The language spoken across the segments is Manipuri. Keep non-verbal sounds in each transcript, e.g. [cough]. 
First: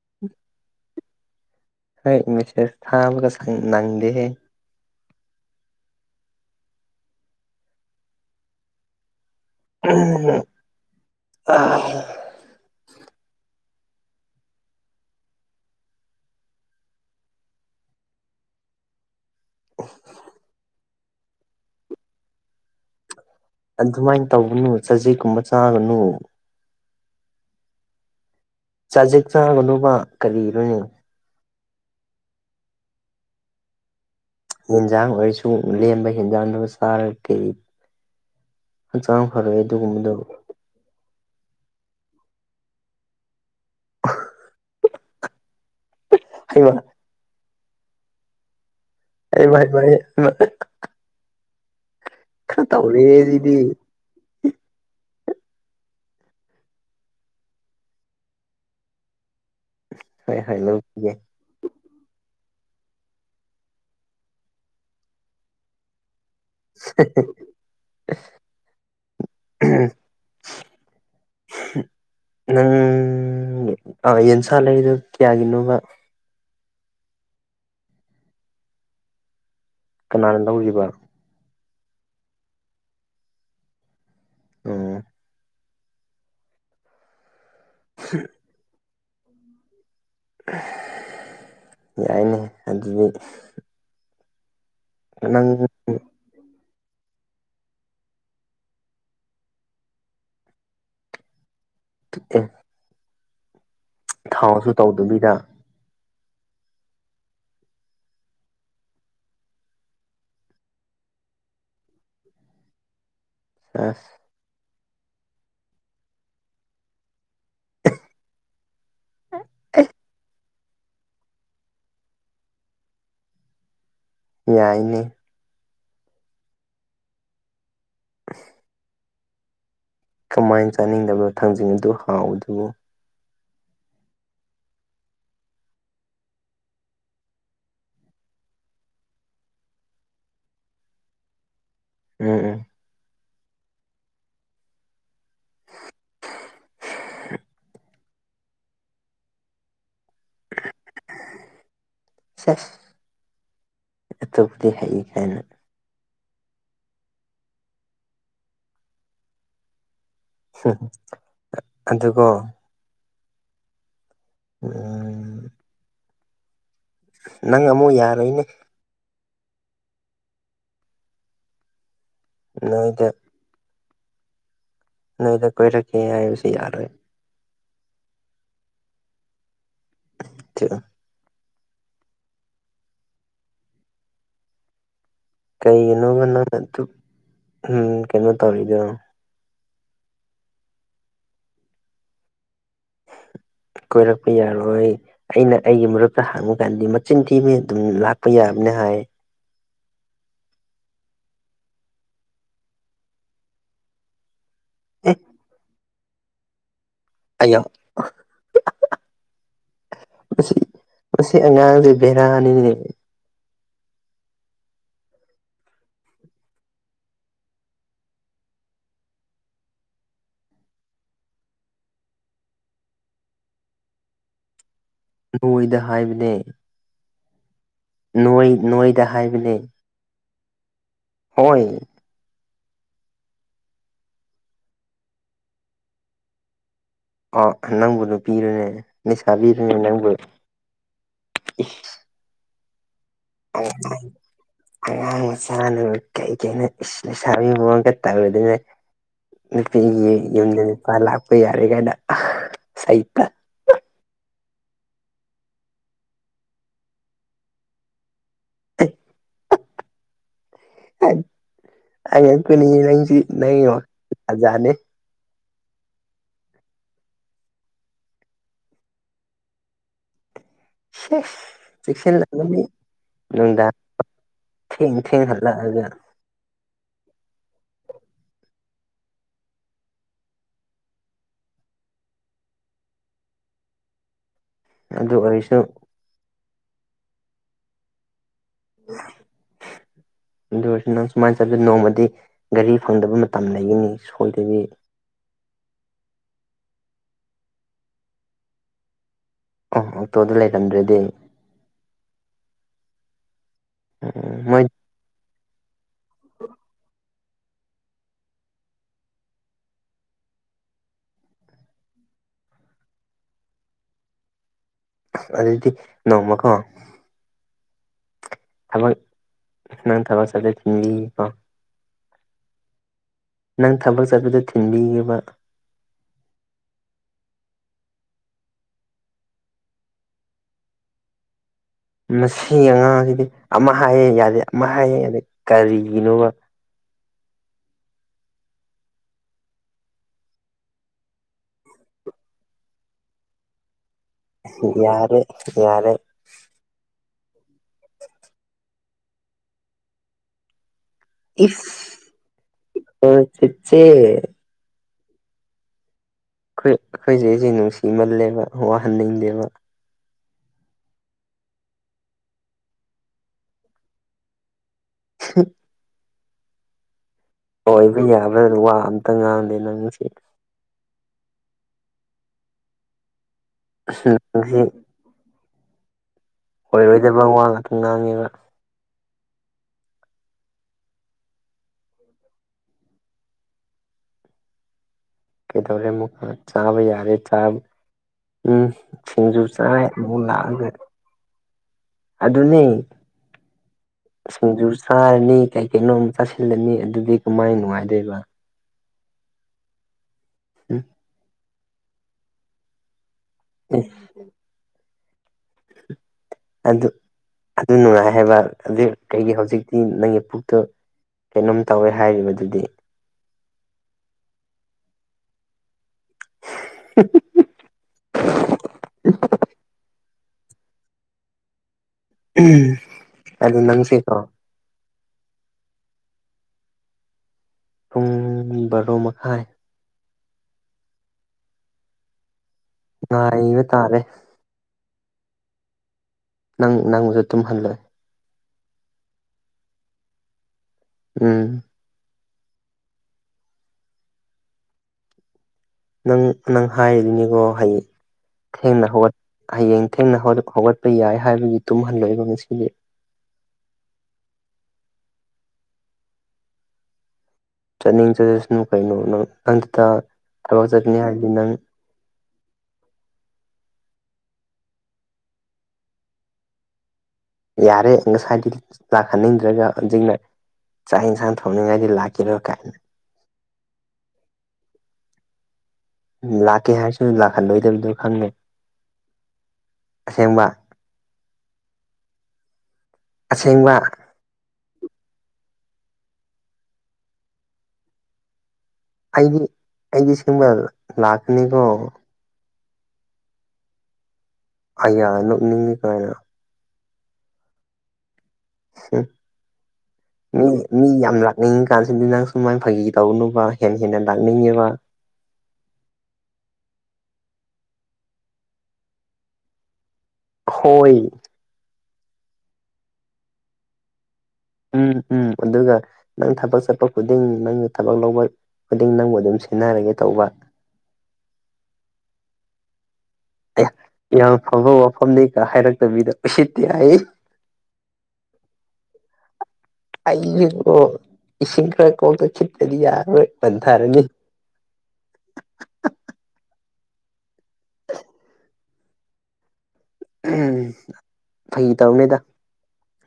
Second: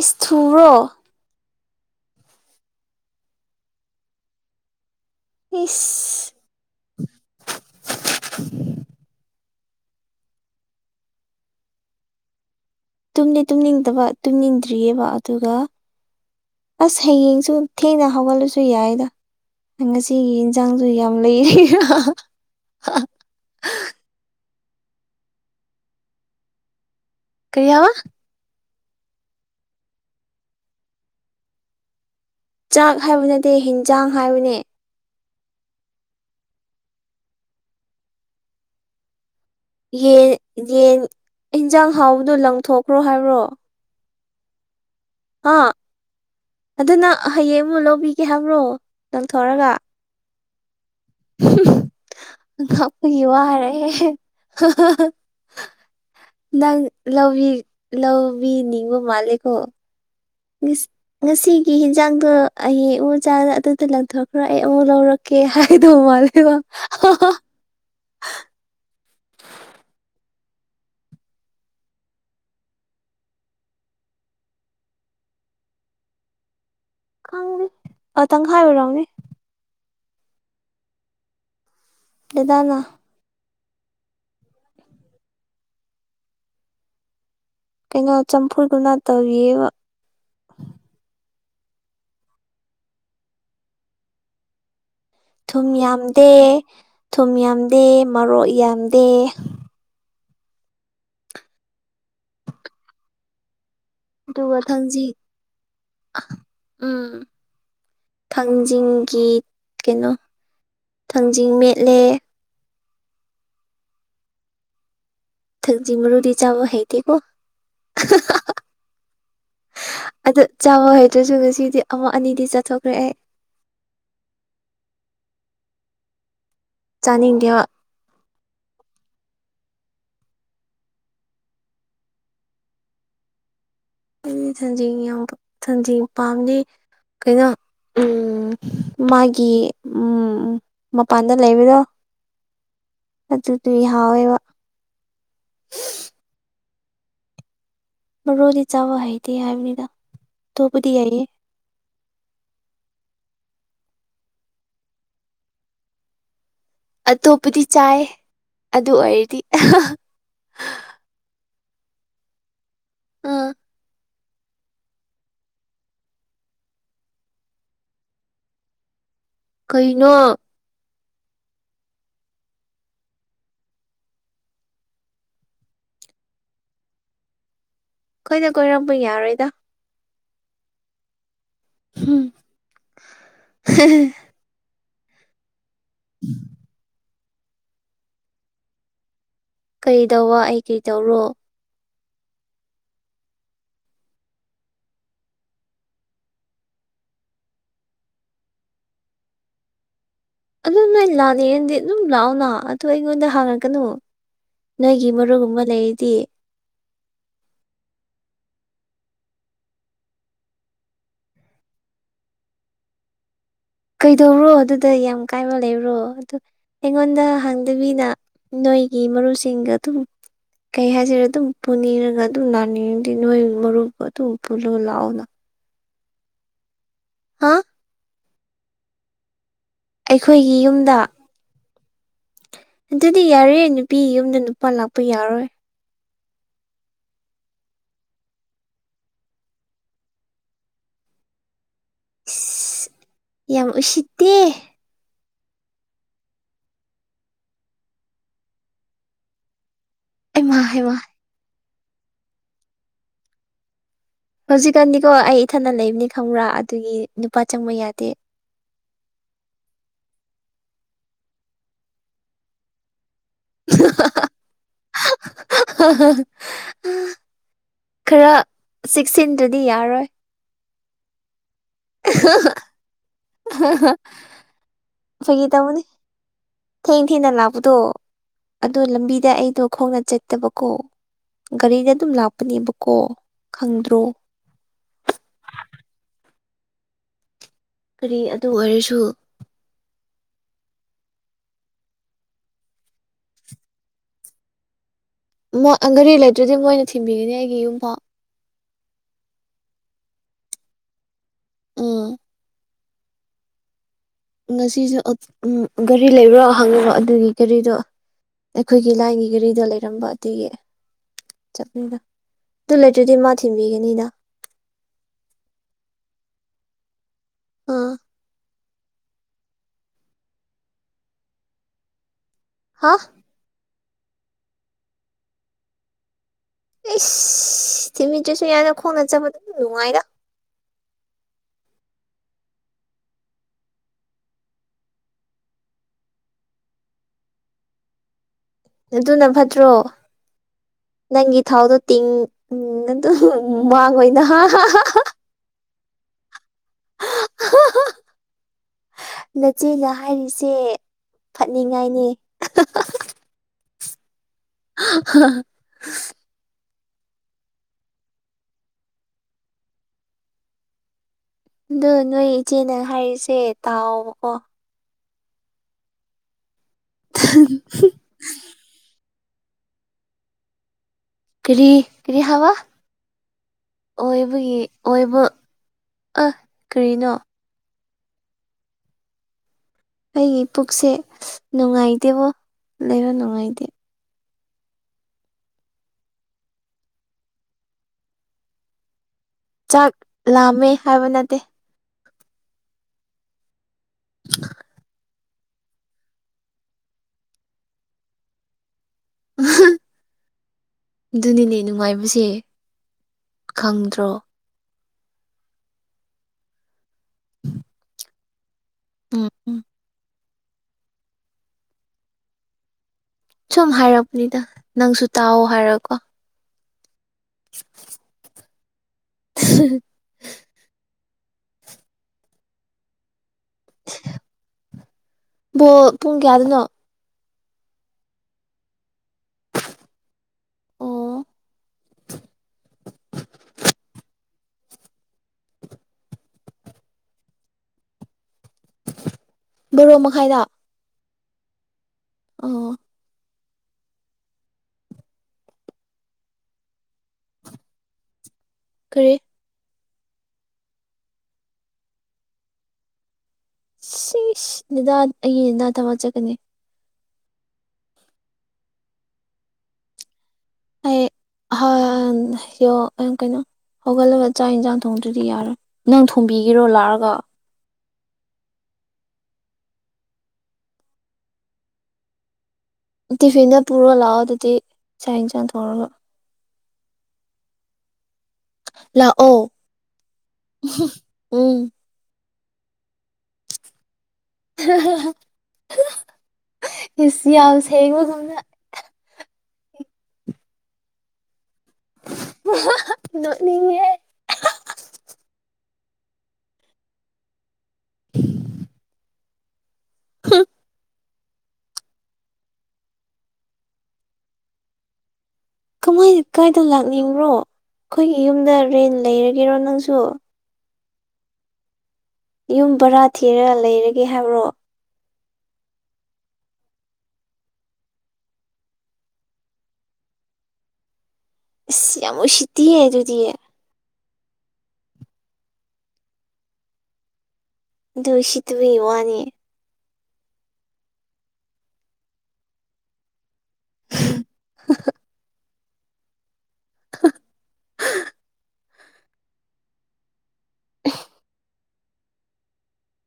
ꯏꯁꯊꯨꯔꯣ ꯍꯣꯏ ꯃꯦꯁꯦꯁ ꯊꯥꯕꯒ ꯅꯪꯗꯦꯍꯦ꯫ ꯏꯤꯁ ꯎꯝ ꯑ ꯇꯨꯝꯗꯤ ꯇꯨꯝꯅꯤꯡꯗꯕ ꯇꯨꯝꯅꯤꯡꯗ꯭ꯔꯤꯑꯦꯕ ꯑꯗꯨꯒ꯫ ꯑꯁ ꯍꯌꯦꯡꯁꯨ ꯊꯦꯡꯅ ꯍꯧꯒꯠꯂꯁꯨ ꯌꯥꯏꯗ ꯉꯁꯤꯒꯤ ꯌꯦꯟꯁꯥꯡꯁꯨ ꯌꯥꯝ ꯂꯩꯔꯤꯕ꯫ ꯑꯗꯨꯃꯥꯏꯅ ꯇꯧꯒꯅꯨ ꯆꯖꯦꯛꯀꯨꯝꯕ ꯆꯥꯒꯅꯨ [unintelligible] ꯆꯖꯤꯛ ꯆꯥꯒꯅꯣꯕ ꯀꯔꯤꯅꯣꯏꯅꯦ꯫ ꯆꯥꯛ ꯍꯥꯏꯕ ꯅꯠꯇꯦ ꯍꯤꯟꯖꯥꯡ ꯍꯥꯏꯕꯅꯦ꯫ ꯌꯦꯟꯖꯥꯡ ꯑꯣꯏꯔꯁꯨ ꯂꯦꯝꯕ ꯍꯦꯟꯖꯥꯡ ꯁꯥꯔ ꯀꯩ [unintelligible] ꯐꯔꯦ ꯌꯦꯟ ꯌꯦꯟ ꯑꯦꯟꯖꯥꯡ ꯍꯥꯎꯕꯗꯣ ꯂꯪꯊꯣꯛꯈ꯭ꯔꯣ ꯍꯥꯏꯕ꯭ꯔꯣ꯫ ꯑꯥ ꯍꯩꯃꯥ ꯑꯗꯨꯅ ꯍꯌꯦꯡ ꯑꯃꯨꯛ ꯂꯧꯕꯤꯒꯦ ꯍꯥꯏꯕ꯭ꯔꯣ ꯂꯪꯊꯣꯛꯔꯒ ꯑꯦꯕꯥꯏꯕꯥꯏ ꯄ ꯇꯧꯔꯦꯍꯦ ꯌ ꯁꯤꯗꯤ ꯋꯥꯔꯦꯦ ꯅꯪ ꯂꯥꯎꯕꯤ ꯂꯥꯎꯕꯤ ꯅꯤꯡꯕꯨꯨ ꯃꯥꯜꯂꯦꯀꯣ꯫ ꯍꯣꯏ ꯍꯣꯏ ꯉꯁꯤ ꯂꯧꯕꯤꯒꯦ ꯉꯁꯤ꯫ ꯀꯤ ꯍꯤꯟꯖꯥꯡꯗꯣ ꯑꯩ ꯎ ꯆꯥꯗ ꯑꯗꯨꯗ ꯂꯪꯊꯣꯛꯈ꯭ꯔꯣ ꯑꯩ ꯑꯃꯨꯛ ꯂꯧꯔꯛꯀꯦ ꯍꯥꯏꯗꯧꯕ ꯃꯥꯜꯂꯦꯕ꯫ ꯎꯝ ꯅꯪ ꯎꯥ ꯌꯦꯟꯁꯥ ꯂꯩꯗ ꯀꯌꯥꯒꯤꯅꯣꯕ ꯈꯪꯦ ꯑ ꯇꯪ ꯍꯥꯏꯔꯨꯔꯣꯅꯤ ꯀꯅꯥꯅ ꯂꯧꯔꯤꯕ ꯏꯗꯅ ꯑꯣ꯫ ꯀꯩꯅꯣ ꯆꯝꯐꯨꯗꯨꯅ ꯇꯧꯏꯕ ꯌꯥꯏꯅꯦ ꯑꯗꯨꯗꯤ꯫ ꯅꯪ ꯊꯨꯝ ꯌꯥꯝꯗꯦ ꯊꯨꯝ ꯌꯥꯝꯗꯦ ꯃꯔꯣꯛ ꯌꯥꯝꯗꯦ ꯇꯦ ꯑꯗꯨꯒ ꯊꯪꯁꯤ ꯇꯧꯗꯕꯤꯗ ꯎꯝ꯫ ꯊꯥꯡꯖꯤꯡꯒꯤ ꯀꯩꯅꯣ ꯊꯥꯡꯖꯤꯡ ꯃꯦꯠꯂꯦ ꯑꯁ ꯊꯥꯡꯖꯤꯃꯔꯨꯗꯤ ꯆꯥꯕ ꯍꯥꯇꯦꯀꯣ꯫ [unintelligible] ꯑꯗꯨ ꯆꯥꯕ ꯍꯥꯇꯔꯁꯨ ꯉꯁꯤꯗꯤ ꯑꯃꯥ ꯑꯅꯤꯗꯤ ꯆꯠꯊꯣꯛꯈ꯭ꯔꯦ ꯑꯩ꯫ ꯌꯥꯏꯅꯦ꯫ ꯆꯥꯟ ꯏꯗꯤꯌꯥ ꯑ ꯀꯃꯥꯏꯅ ꯆꯥꯅꯤꯡꯗꯕ ꯊꯥꯡꯖꯤꯡ ꯑꯗꯨ ꯍꯥꯎꯗꯨ ꯑꯗꯤ ꯊꯥꯡꯖꯤꯡ ꯌꯥꯎꯕ ꯊꯥꯡꯖꯤꯡ ꯄꯥꯝꯗꯦ ꯀꯩꯅꯣ꯫ ꯎꯝ ꯃꯥꯒꯤ ꯎꯝ ꯃꯄꯥꯟꯗ ꯂꯩꯕꯗꯣ ꯎꯝ ꯎꯝ꯫ ꯑꯗꯨꯗꯨ ꯍꯥꯎꯋꯦꯕ [inaudible] ꯃꯥꯔꯨꯗꯤ ꯆꯥꯕ ꯍꯩꯇꯦ ꯍꯥꯏꯕꯅꯤꯗ ꯑꯇꯣꯞꯄꯗꯤ ꯍꯥꯏꯌꯦ꯫ ꯑꯇꯣꯞꯄꯗꯤ ꯍꯩ ꯀꯥꯏꯅ ꯑꯇꯣꯞꯄꯗꯤ ꯆꯥꯏ ꯑꯗꯨ ꯑꯣꯏꯔꯗꯤ ꯑꯗꯨꯒꯣ ꯎꯝ ꯑꯣ ꯅꯪ ꯑꯃꯨꯛ ꯌꯥꯔꯣꯏꯅꯦ ꯀꯩꯅꯣ꯫ ꯅꯣꯏꯗ ꯅꯣꯏꯗ ꯀꯣꯏꯔꯛꯀꯦ ꯍꯥꯏꯁꯨ ꯌꯥꯔꯣꯏ ꯑꯩꯈꯣꯏꯅ ꯀꯣꯏꯔꯄ ꯌꯥꯔꯣꯏꯗ [unintelligible] [unintelligible] ꯀꯩꯒꯤꯅꯣꯒ ꯅꯪ ꯑꯗꯨ ꯀꯩꯅꯣ ꯇꯧꯔꯤꯗꯣ꯫ ꯀꯩꯗ ꯑꯩ ꯀꯩꯗꯧꯔꯣ ꯀꯣꯏꯔꯛꯄ ꯌꯥꯔꯣꯏ꯫ ꯑꯩꯅ ꯑꯩꯒꯤ ꯃꯔꯨꯞꯛꯇ ꯍꯥꯡꯕ ꯀꯥꯟꯗꯤ ꯃꯆꯤꯟ ꯊꯤ ꯃꯤ ꯑꯗꯨꯝ ꯂꯥꯛꯄ ꯌꯥꯕꯅ ꯍꯥꯏ ꯑꯗꯨ ꯅꯣꯏ ꯂꯥꯀꯅꯤꯡꯉꯥꯗꯤ ꯑꯗꯨꯝ ꯂꯥꯛꯑꯣꯗꯅ ꯑꯗꯨꯗ ꯑꯩꯉꯣꯟꯗ ꯍꯥꯡꯉꯛꯀꯅꯨ꯫ ꯅꯣꯏꯒꯤ ꯑꯦ ꯃꯔꯨꯒꯨꯝꯕ ꯂꯩꯔꯗꯤ꯫ ꯑꯩꯌꯥ꯫ ꯃꯁꯤ ꯃꯁꯤ ꯑꯉꯥꯡꯁꯤ ꯕꯦꯔꯥꯅꯤꯅꯦ꯫ ꯀꯩꯗꯧꯔꯣ ꯑꯗꯨꯗ ꯌꯥꯝ ꯀꯥꯏꯕ ꯂꯩꯕ꯭ꯔꯣ ꯑꯗꯨ ꯑꯩꯉꯣꯟꯗ ꯍꯥꯡꯗꯕꯤꯗ ꯅꯣꯏꯒꯤ ꯃꯔꯨꯞꯁꯤꯡꯒ ꯑꯗꯨꯝ ꯀꯩ ꯍꯥꯏꯁꯤꯔ ꯑꯗꯨꯝ ꯄꯨꯅꯤꯡꯔꯒ ꯑꯗꯨꯝ ꯂꯥꯛꯅꯤꯡꯔꯗꯤ ꯅꯣꯏ ꯃꯔꯨꯞꯄꯨ ꯑꯗꯨꯝ ꯄꯨꯜꯂ ꯂꯥꯛꯑꯣ ꯅꯣꯏꯗ ꯍꯥꯏꯕꯅꯦ꯫ ꯍꯥ꯫ ꯅꯣꯏ ꯅꯣꯏꯗ ꯍꯥꯏꯕꯅꯦ ꯑꯩꯈꯣꯏꯒꯤ ꯌꯨꯝꯗ꯫ ꯍꯣꯏ ꯑꯗꯨꯗꯤ ꯌꯥꯌꯦ ꯅꯨꯄꯤ ꯌꯨꯝꯗ ꯅꯨꯄꯥ ꯂꯥꯛꯄ ꯌꯥꯔꯣꯏ ꯑꯥ ꯅꯪꯕꯨ ꯅꯨꯄꯤꯔꯅꯦ ꯂꯩꯁꯥꯕꯤꯔꯅꯦ ꯅꯪꯕꯨ꯫ [unintelligible] ꯌꯥꯝ ꯑꯣ꯫ ꯎꯁꯤꯠꯇꯦ ꯑꯉꯥꯡ ꯃꯆꯥꯥꯅ ꯀꯩ ꯀꯩꯅ ꯏꯁ ꯂꯩꯁꯥꯕꯤ ꯃꯑꯣꯡꯒ ꯇꯧꯔꯗꯅ ꯅꯨꯄꯤꯒꯤ ꯍꯩꯃꯥ ꯌꯨꯝꯗ ꯅꯨꯄꯥ ꯍꯩꯃꯥ ꯂꯥꯛꯄ ꯌꯥꯔꯣꯏ ꯀꯥꯏꯅ ꯁꯩꯇ꯫ ꯍꯧꯖꯤꯛꯀꯥꯟꯗꯤꯀꯣ ꯑꯩ ꯏꯊꯥꯟꯗ ꯂꯩꯕꯅꯤ ꯈꯪꯕ꯭ꯔꯥ ꯑꯗꯨꯒꯤ ꯅꯨꯄꯥ ꯆꯪꯕ ꯌꯥꯗꯦ꯫ [unintelligible] ꯑꯉꯛꯄꯅꯤ ꯅꯪꯁꯤ ꯅꯪꯒꯤ ꯋꯥꯈꯜꯁꯤ ꯖꯥꯠ ꯖꯥꯠꯅꯤ꯫ [unintelligible] ꯈꯔ ꯆꯦꯛꯁꯤꯟꯗꯔꯗꯤ ꯌꯥꯔꯣꯏ [unintelligible] ꯆꯦꯛꯁꯤꯜꯂꯛꯑꯅꯤ ꯅꯨꯡꯗꯥꯡ ꯊꯦꯡ ꯊꯦꯡ ꯐꯥꯒꯤ ꯍꯜꯂꯛ ꯇꯧꯕꯅꯤ ꯑꯒ ꯊꯦꯡ ꯊꯦꯡꯅ ꯂꯥꯛꯄꯗꯣ ꯑꯗꯣ ꯂꯝꯕꯤꯗ ꯑꯩꯗꯣ ꯈꯣꯡꯅ ꯆꯠꯇꯕꯀꯣ ꯒꯥꯔꯤꯗ ꯑꯗꯨꯝ ꯂꯥꯛꯄꯅꯦꯕꯀꯣ ꯈꯪꯗ꯭ꯔꯣ ꯑꯗꯨ ꯑꯣꯏꯔꯁꯨ ꯀꯔꯤ ꯑꯗꯨ ꯑꯣꯏꯔꯁꯨ [inaudible] ꯑꯗꯨ ꯑꯣꯏꯔꯁꯨ ꯅꯪ ꯁꯨꯃꯥꯏꯅ ꯆꯠꯂ ꯅꯣꯡꯃꯗꯤ ꯒꯥꯔꯤ ꯐꯪꯗꯕ ꯃꯇꯝ ꯂꯩꯒꯅꯤ ꯁꯣꯏꯒꯅꯤ ꯃꯣꯏ ꯒꯥꯔꯤ ꯂꯩꯇ꯭ꯔꯗꯤ ꯃꯣꯏꯅ ꯊꯤꯟꯕꯤꯒꯅꯤ ꯑꯩꯒꯤ ꯌꯨꯝꯐꯥꯎ ꯑ ꯑꯣꯛꯇꯣꯗ ꯂꯩꯔꯝꯗ꯭ꯔꯗꯤ ꯎꯝ ꯎꯝ ꯃꯣꯏ ꯉꯁꯤꯁꯨ ꯒꯥꯔꯤ ꯂꯩꯕ꯭ꯔꯣ ꯍꯪꯉꯨꯔꯣ ꯑꯗꯨꯒꯤ ꯒꯥꯔꯤꯗꯣ ꯑꯩꯈꯣꯏꯒꯤ ꯂꯥꯏꯅ ꯘꯔꯤꯗ ꯂꯩꯔꯝꯕ ꯑꯗꯨꯒꯤ ꯆꯅꯤꯡꯗ ꯑꯗꯨ ꯂꯩꯇ꯭ꯔꯗꯤ ꯃꯥ ꯊꯤꯟꯕꯤꯒꯅꯤꯗ ꯑꯗꯨꯗꯤ ꯅꯣꯡꯃꯀꯣ ꯑꯥ ꯊꯕꯛ ꯅꯪ ꯊꯕꯛ ꯆꯠꯊ ꯊꯤꯟꯕꯤ ꯀꯣ ꯍꯥ ꯅꯪ ꯊꯕꯛ ꯆꯠꯄꯗ ꯊꯤꯟꯕꯤꯒꯦꯕ ꯑꯦꯁ ꯊꯤꯟꯕꯤ ꯗꯔꯁꯨ ꯌꯥꯔꯦꯗ ꯈꯣꯡꯅꯥ ꯆꯠꯄ ꯅꯨꯡꯉꯥꯏꯗ ꯃꯁꯤ ꯑꯉꯥꯡꯁꯤꯗꯤ ꯑꯃ ꯍꯥꯏꯌꯦ ꯌꯥꯗꯦ ꯑꯃ ꯍꯥꯏꯌꯦ ꯌꯥꯗꯦ ꯀꯔꯤꯒꯤꯅꯣꯕ ꯑꯗꯨꯅ ꯐꯠꯇ꯭ꯔꯣ ꯅꯪꯒꯤ ꯊꯥꯎꯗꯣ ꯇꯤꯡ ꯑꯗꯨꯝ ꯎꯝ ꯃꯥꯡꯉꯣꯏꯗ ꯍꯥ ꯍꯥ ꯌꯥꯔꯦ ꯌꯥꯔꯦ ꯅꯆꯦꯅ ꯍꯥꯏꯔꯤꯁꯦ ꯐꯠꯅꯤꯡꯉꯥꯏꯅꯤ ꯑꯣ ꯆꯤꯠꯆꯦ [unintelligible] ꯑꯩꯈꯣꯏ ꯑꯩꯈꯣꯆꯦꯖꯦ ꯅꯨꯡꯁꯤꯃꯜꯂꯦꯕ ꯋꯥꯍꯟꯅꯤꯡꯗꯦꯕ ꯑꯗꯨ ꯅꯣꯏ ꯏꯆꯦ ꯅꯪ ꯍꯥꯏꯔꯤꯁꯦ ꯇꯥꯎꯕꯀꯣ ꯍ ꯑꯣꯏꯕ ꯌꯥꯕ꯭ꯔꯥ ꯋꯥ ꯑꯝꯇ ꯉꯥꯡꯗꯦ ꯅꯪꯁꯤ ꯀꯔꯤ ꯀꯔꯤ ꯍꯥꯕ ꯑꯣꯏꯕꯒꯤ ꯅꯪꯁꯤ ꯑꯣꯏꯕ ꯑꯍ ꯑꯣꯏꯔꯣꯏꯗꯕ ꯋꯥ ꯉꯥꯛꯇ ꯉꯥꯡꯉꯤꯕ ꯑꯩꯒꯤ ꯄꯨꯛꯁꯦ ꯅꯨꯡꯉꯥꯏꯇꯦꯕꯣ ꯂꯩꯕ ꯅꯨꯡꯉꯥꯏꯇꯦ ꯀꯩꯗꯧꯔꯦ ꯑꯃꯨꯛ ꯆꯥꯕ ꯌꯥꯔꯦ ꯆꯥꯕ ꯎꯝ ꯁꯤꯡꯖꯨ ꯆꯥꯏ ꯆꯥꯛ ꯑꯃꯨꯛ ꯂꯥꯝꯃꯦ ꯂꯥꯛꯑꯒ ꯍꯥꯏꯕ ꯅꯠꯇꯦ ꯑꯗꯨꯅꯦ ꯁꯤꯡꯖꯨ ꯁꯥꯥꯔꯅꯤ ꯀꯩ ꯀꯩꯅꯣꯝ ꯆꯥꯁꯤꯜꯂꯅꯤ ꯑꯗꯨꯗꯤ ꯀꯃꯥꯏꯅ ꯅꯨꯡꯉꯥꯏꯗꯣꯏꯕ ꯎꯝ ꯑꯗꯨꯅꯤꯅꯦ ꯅꯨꯡꯉꯥꯏꯕꯁꯦ ꯑꯦ ꯈꯪꯗ꯭ꯔꯣ ꯑꯗꯨ ꯑꯗꯨ ꯅꯨꯡꯉꯥꯏ ꯍꯥꯏꯕ ꯑꯗꯨ ꯎꯝ ꯀꯩꯒꯤ ꯎꯝ ꯍꯧꯖꯤꯛꯇꯤ ꯅꯪꯒꯤ ꯄꯨꯛꯇꯣ ꯀꯩꯅꯣꯝ ꯇꯧꯋꯦ ꯍꯥꯏꯔꯤꯕꯗꯨꯗꯤ ꯁꯨꯝ ꯍꯥꯏꯔꯛꯄꯅꯤꯗ ꯅꯪꯁꯨ ꯇꯥꯎ ꯍꯥꯏꯔꯣ ꯀꯣ [unintelligible] [unintelligible] [unintelligible] ꯎꯝ ꯑꯗꯣ ꯅꯪꯁꯦꯀꯣ ꯕꯣꯜ ꯄꯨꯡ ꯀꯌꯥꯗꯅꯣ ꯄꯨꯡ ꯕꯥꯔꯣ ꯃꯈꯥꯏ ꯑꯣ ꯉꯥꯏꯕ ꯇꯥꯔꯦ ꯅꯪ ꯅꯪꯕꯨꯁꯨ ꯇꯨꯝꯍꯜꯂꯣꯏ ꯕꯣꯔꯣꯛ ꯃꯈꯥꯏꯗ ꯎꯝ ꯑꯣ ꯅꯪ ꯅꯪ ꯍꯥꯏꯔꯤꯅꯤꯀꯣ ꯍꯌꯦ ꯊꯦꯡꯅ ꯀꯔꯤ ꯍꯧꯒꯠ ꯍꯌꯦꯡ ꯊꯦꯡꯅ ꯍꯧꯒꯠꯄ ꯌꯥꯏ ꯍꯥꯏꯕꯒꯤ ꯇꯨꯝꯍꯜꯂꯣꯏꯏꯕ ꯉꯁꯤꯗꯤ ꯁꯤ ꯅꯤꯗꯥ ꯑꯩꯒꯤ ꯅꯤꯗꯥ ꯊꯋꯥ ꯆꯠꯀꯅꯤ ꯆꯠꯅꯤꯡ ꯆꯠꯂꯁꯅꯨ ꯀꯩꯅꯣ ꯅꯪ ꯍꯟꯗꯨꯗ ꯑꯩ ꯍ ꯍꯣ ꯀꯩꯅꯣ ꯍꯧꯒꯠꯂꯒ ꯆꯥꯛ ꯌꯦꯟꯁꯥꯡ ꯊꯣꯡꯗ꯭ꯔꯗꯤ ꯌꯥꯔꯣꯏ ꯅꯪ ꯊꯣꯡꯕꯤꯒꯤꯔꯣ ꯂꯥꯛꯑꯒ ꯌꯥꯔꯦ ꯉꯁꯥꯏꯗꯤ ꯂꯥꯛꯍꯟꯅꯤꯡꯗ꯭ꯔꯒꯅ ꯆꯥꯛ ꯌꯦꯟꯁꯥꯡ ꯊꯣꯡꯅꯤꯡꯉꯥꯏꯗꯤ ꯂꯥꯛꯈꯤꯔꯣ ꯀꯥꯏꯅ ꯇꯤꯐꯤꯟꯅ ꯄꯨꯔꯣ ꯂꯥꯛꯑꯣ ꯑꯗꯨꯗꯤ ꯆ ꯆ ꯊꯧꯔꯒ ꯂꯥꯛꯀꯦ ꯍꯥꯏꯁꯤ ꯂꯥꯛꯍꯟꯂꯣꯏꯗꯕꯗꯣ ꯈꯪꯉꯦ ꯂꯥꯛꯑꯣ ꯑꯁꯦꯡꯕ ꯎꯝ ꯑꯁꯦꯡꯕ ꯌꯥꯝ ꯁꯦꯡꯕꯒꯨꯝꯅ ꯑꯩꯗꯤ ꯑꯩꯗꯤ ꯁꯤꯒꯨꯝꯕ ꯂꯥꯛꯀꯅꯤꯀꯣ ꯅ ꯑꯌꯥ ꯅꯣꯛꯅꯤꯡꯉꯤ ꯀꯃꯥꯏꯅ [unintelligible] ꯎ ꯃꯤ ꯃꯤ ꯌꯥꯝ ꯂ ꯅꯥꯛꯅꯤꯡꯉ ꯀꯥꯟꯁꯤꯗꯗꯤ ꯅꯪ ꯁꯨꯃꯥꯏꯅ ꯐꯥꯒꯤ ꯇꯧꯅꯨꯕ ꯍꯦ ꯍꯦꯟꯅ ꯂꯥꯛꯅꯤꯡꯉꯦꯕ ꯀꯃꯥꯏ ꯀꯥꯏꯗ ꯂꯥꯛꯅꯤꯡꯕ꯭ꯔꯣ ꯑꯩꯈꯣꯏꯒꯤ ꯌꯨꯝꯗ ꯔꯦꯟ ꯂꯩꯔꯒꯦꯔꯣ ꯅꯪꯁꯨ ꯍꯣꯏ ꯌꯨꯝ ꯕꯔꯥ ꯊꯤꯔꯒ ꯂꯩꯔꯒꯦ ꯍꯥꯏꯕ꯭ꯔꯣ ꯎꯝ ꯎꯝ ꯑꯗꯨꯒ ꯅꯪ ꯊꯕꯛ ꯆꯠꯄ ꯈꯨꯗꯤꯡ ꯅꯪꯅ ꯊꯕꯛ ꯂꯧꯕ ꯈꯨꯗꯤꯡ ꯅꯪꯕꯨ ꯑꯗꯨꯝ ꯁꯤꯦꯟꯅꯔꯒꯦ ꯇꯧꯕ ꯑꯁ ꯌꯥꯝ ꯎꯁꯤꯠꯇꯤꯌꯦ ꯑꯗꯨꯗꯤ ꯌꯥꯝ ꯐꯕ ꯋꯥꯐꯝꯅꯤꯒ ꯍꯥꯏꯔꯛꯇꯕꯤꯗ ꯎꯁꯤꯠꯇꯦ ꯍꯥꯏ ꯑꯗꯨꯗꯨ ꯁꯤ ꯇꯕꯤ ꯋꯥꯅꯤ ꯑꯩꯁꯤꯕꯣ ꯏꯁꯤꯡ ꯈꯔ ꯀꯣꯛꯇ ꯈꯤꯠꯇꯗꯤ ꯌꯥꯔꯔꯣꯏ ꯄꯟꯊꯥꯔꯅꯤ [unintelligible] ꯎꯝ ꯎꯝ ꯐꯩ ꯇꯧꯔꯅꯦꯗ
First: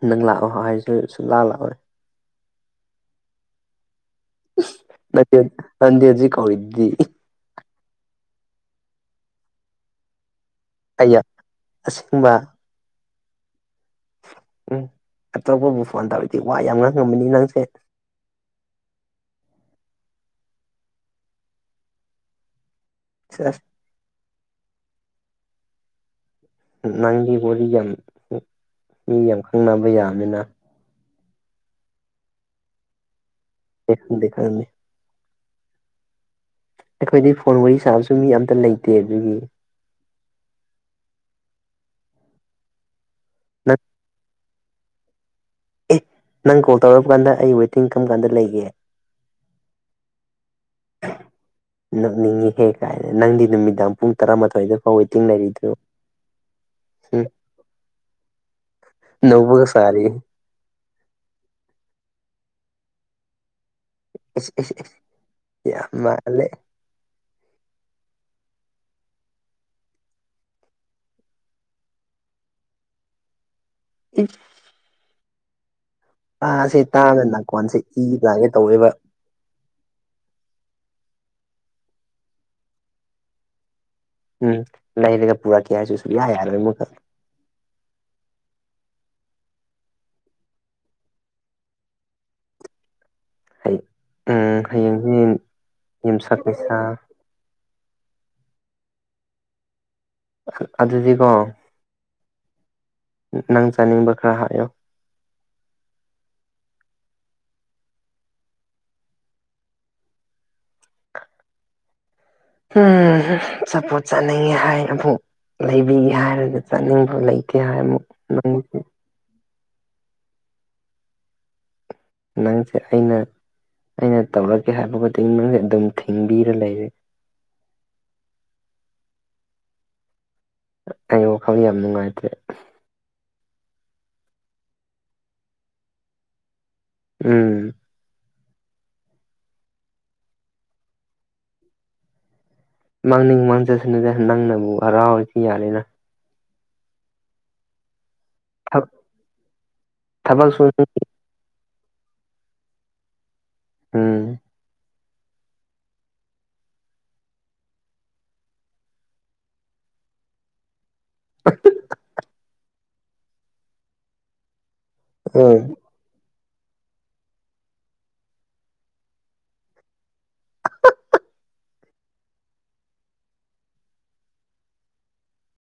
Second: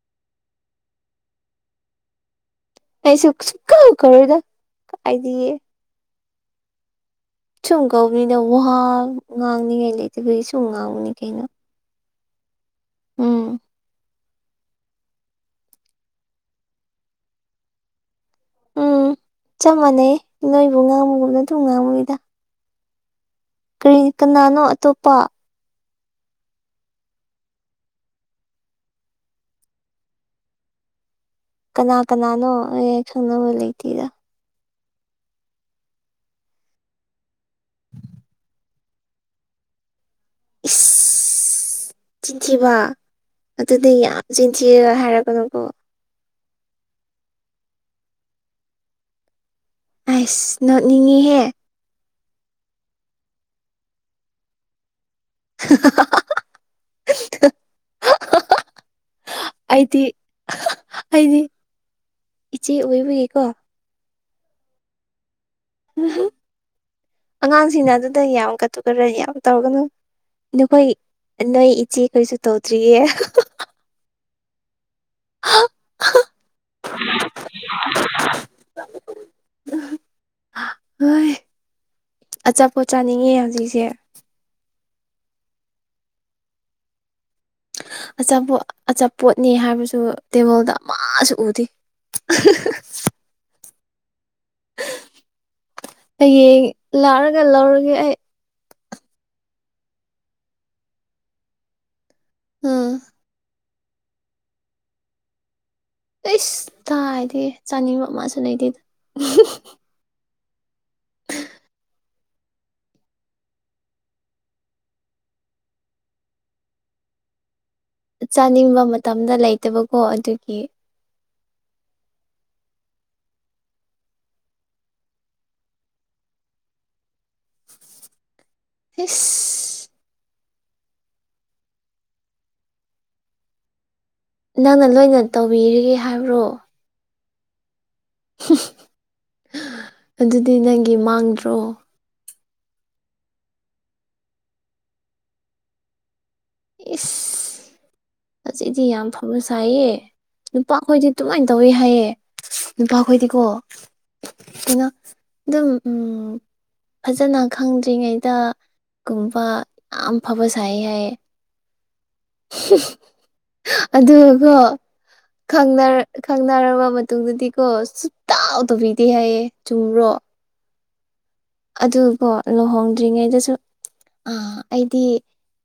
ꯅꯪ ꯂꯥꯛꯑꯣ ꯍꯥꯌꯔꯁꯨ ꯁꯨꯛꯂꯛ ꯂꯥꯀꯣꯏ ꯑꯩꯁꯨꯛ ꯁꯨ ꯀ ꯀꯧꯔꯗ ꯀꯥꯏꯗꯤꯌꯦ ꯅꯗꯤ ꯍꯧꯖꯤꯛ ꯀꯧꯗꯤ ꯁꯨꯝ ꯀꯧꯅꯤꯅ ꯋꯥꯋꯍ ꯉꯥꯡꯅꯤꯉꯥꯏ ꯂꯩꯇꯈ ꯁꯨꯝ ꯉꯥꯡꯅꯤ ꯑꯩ ꯀꯩꯅꯣ ꯑꯁꯦꯡꯕ ꯎꯝ ꯎꯝ ꯑꯇꯣꯞꯄꯕꯨ ꯐꯣꯟ ꯇꯥꯔꯗꯤ ꯋꯥ ꯌꯥꯝ ꯉꯥꯡꯉꯝꯃꯅꯤ ꯅꯪꯁꯦ ꯎꯝ ꯆꯞ ꯃꯥꯟꯅꯩ ꯅꯣꯏꯕꯨ ꯉꯥꯡꯃꯨꯒꯨꯝ ꯅꯠꯇꯕꯨ ꯉꯥꯡꯃꯨꯅꯤꯗ ꯑꯦ ꯀꯔꯤ ꯀꯅꯥꯅꯣ ꯑꯇꯣꯞꯄ ꯅꯪꯒꯤ ꯋꯥꯔꯤꯣ ꯌꯥꯝ ꯃꯤ ꯌꯥꯝ ꯈꯪꯅꯕ ꯌꯥꯕꯃꯤꯅ ꯀꯅꯥ ꯀꯅꯥꯅꯣ ꯑꯩ ꯈꯪꯅꯕ ꯂꯩꯦ ꯗꯤ ꯈꯅꯤ ꯑꯩꯈꯣꯏꯗꯤ ꯐꯣꯟ ꯋꯥꯔꯤ ꯁꯥꯕꯁꯨ ꯃꯤ ꯑꯇ ꯂꯩꯇꯦ ꯑꯗꯨꯒꯤ ꯏꯁ ꯆꯤꯟꯊꯤꯕ ꯅꯪ ꯑꯗꯨꯅ ꯌꯥꯝ ꯆꯤꯟꯊꯤ ꯍꯥꯏꯔꯒꯅꯨꯀꯣ ꯑꯦ ꯅꯪ ꯀꯣꯜ ꯇꯧꯔꯔꯕ ꯀꯥꯟꯗ ꯑꯩ ꯋꯦꯇꯤꯡ ꯀꯔꯝ ꯀꯥꯟꯗ ꯂꯩꯒꯦ ꯑꯁ ꯅꯣꯠꯅꯤꯡꯉꯤꯍꯦ ꯅꯅꯤꯡꯉꯤꯍꯦꯛ ꯀꯥꯏꯦ ꯅꯪꯗꯤ ꯅꯨꯃꯤꯗꯥꯡ ꯄꯨꯡ ꯇꯔꯥꯃꯥꯊꯣꯏꯗꯣ ꯍꯣꯏꯋꯦ ꯇꯤꯡꯅꯔꯤꯗꯣ ꯎ ꯅꯧꯒ ꯁꯥ ꯑꯩꯗꯤ ꯑꯩꯗꯤ ꯏꯆꯦ ꯑꯣꯏꯕꯒꯤꯀꯣ ꯌꯥꯝ ꯃꯥꯂꯦ ꯑꯉꯥꯡꯁꯤꯡꯅ ꯑꯗꯨꯗ ꯌꯥꯝ ꯀ ꯇꯨ ꯀ ꯔꯅꯤ ꯌꯥꯕ ꯇꯧꯔꯒꯅꯨ ꯅꯈꯣꯏ ꯅꯣꯏ ꯏꯆꯦ ꯀꯔꯤꯁꯨ ꯇꯧꯗ꯭ꯔꯤꯌꯦ ꯑꯦ ꯍ ꯇꯥꯁꯦ ꯇꯥꯅ ꯅꯥꯀꯣꯟꯁꯦ ꯏ ꯂꯥꯛꯒꯦ ꯇꯧꯋꯦꯕ ꯍꯣꯏ ꯑꯆꯥꯄꯣꯠ ꯆꯥꯅꯤꯡꯉꯦ ꯍꯧꯖꯤꯛꯁꯦ ꯎꯝ ꯅꯅꯦꯒ ꯄꯨꯥ ꯀꯌꯥꯁꯨ ꯌꯥ ꯌꯥꯔ ꯑꯆꯥꯄꯣꯠ ꯑꯆꯥꯄꯣꯠꯅꯤ ꯍꯥꯏꯕꯁꯨ ꯇꯦꯕꯜꯗ ꯃꯥꯁꯨ ꯎꯗꯦ [inaudible] ꯍꯌꯦꯡꯁꯦ ꯌꯨꯝꯁꯥ ꯀꯩꯁꯥ ꯒ ꯂꯧꯔꯒꯦ ꯑꯩ ꯑꯗꯨꯗꯤꯀꯣ ꯎꯝ ꯅꯪ ꯆꯥꯅꯤꯡꯕ ꯈꯔ ꯍꯥꯏꯌꯣ ꯑꯩꯁ ꯇꯥꯗꯤ ꯆꯥꯅꯤꯡꯕ ꯑꯃꯁꯨ ꯂꯩꯗꯤꯦ ꯎꯝ ꯆꯄꯣꯠ ꯆꯥꯅꯤꯡꯉꯦ ꯍꯥꯏꯅ ꯑꯃꯨ ꯂꯩꯕꯤꯒꯦ ꯍꯥꯏꯔꯒ ꯆꯠꯅꯤꯡꯕ ꯂꯩꯇꯦ ꯍꯥꯏꯔ ꯑꯃꯨꯛ ꯅꯪ ꯆꯥꯅꯤꯡꯕ ꯃꯇꯝꯗ ꯂꯩꯇꯕꯀꯣ ꯑꯗꯨꯒꯤ ꯅꯪꯁꯦ ꯑꯩꯅ ꯑꯩꯅ ꯇꯧꯔꯛꯀꯦ ꯍꯥꯏꯕ ꯃꯇꯨꯡ ꯅꯪꯁꯦ ꯑꯗꯨꯝ ꯊꯤꯡꯕꯤꯔ ꯂꯩꯔꯦ ꯍ ꯑꯩ ꯋꯥꯈꯜ ꯌꯥꯝ ꯅꯨꯡꯉꯥꯏꯇꯦ ꯅꯪꯅ ꯂꯣꯏꯅ ꯇꯧꯕꯤꯔꯤꯒꯦ ꯍꯥꯏꯕ꯭ꯔꯣ ꯎꯝ ꯑꯗꯨꯗꯤ ꯅꯪꯒꯤ ꯃꯥꯡꯗ꯭ꯔꯣ ꯃꯥꯡꯅꯤꯡ ꯃꯥꯡꯖꯁꯤꯅꯗ ꯅꯪꯅꯕꯨ ꯍꯔꯥꯎꯔꯗꯤ ꯌꯥꯜꯂꯤꯦꯅ ꯏꯁ ꯑꯁꯤꯗꯤ ꯌꯥꯝ ꯐꯕ ꯁꯥꯏꯌꯦ ꯊꯕꯛꯁꯨ ꯅꯨꯄꯥꯈꯣꯏꯗꯤ ꯑꯗꯨꯃꯥꯏꯅ ꯇꯧꯋꯤ ꯍꯥꯏꯌꯦ ꯅꯨꯄꯥꯈꯣꯏꯗꯤꯀꯣ ꯎꯝ ꯏꯩꯅ ꯑꯗꯨꯝ ꯎꯝ ꯐꯖꯅ ꯈꯪꯗ꯭ꯔꯤꯉꯩꯗ ꯒꯨꯝꯕ ꯌꯥꯝ ꯐꯕ ꯁꯥꯏ ꯍꯥꯏꯌꯦ ꯑꯗꯨꯒꯣ ꯎꯝ ꯈꯪꯅꯔ ꯈꯪꯅꯔꯕ ꯃꯇꯨꯡꯗꯗꯤꯀꯣ ꯁꯨꯇꯥꯎꯗꯕꯤꯗꯦ ꯍꯥꯏꯌꯦꯦ ꯆꯨꯔꯣ ꯑꯗꯨꯕꯨꯣ ꯂꯨꯍꯣꯡꯗ꯭ꯔꯤꯉꯩꯗꯁꯨ ꯑ ꯑꯩꯗꯤ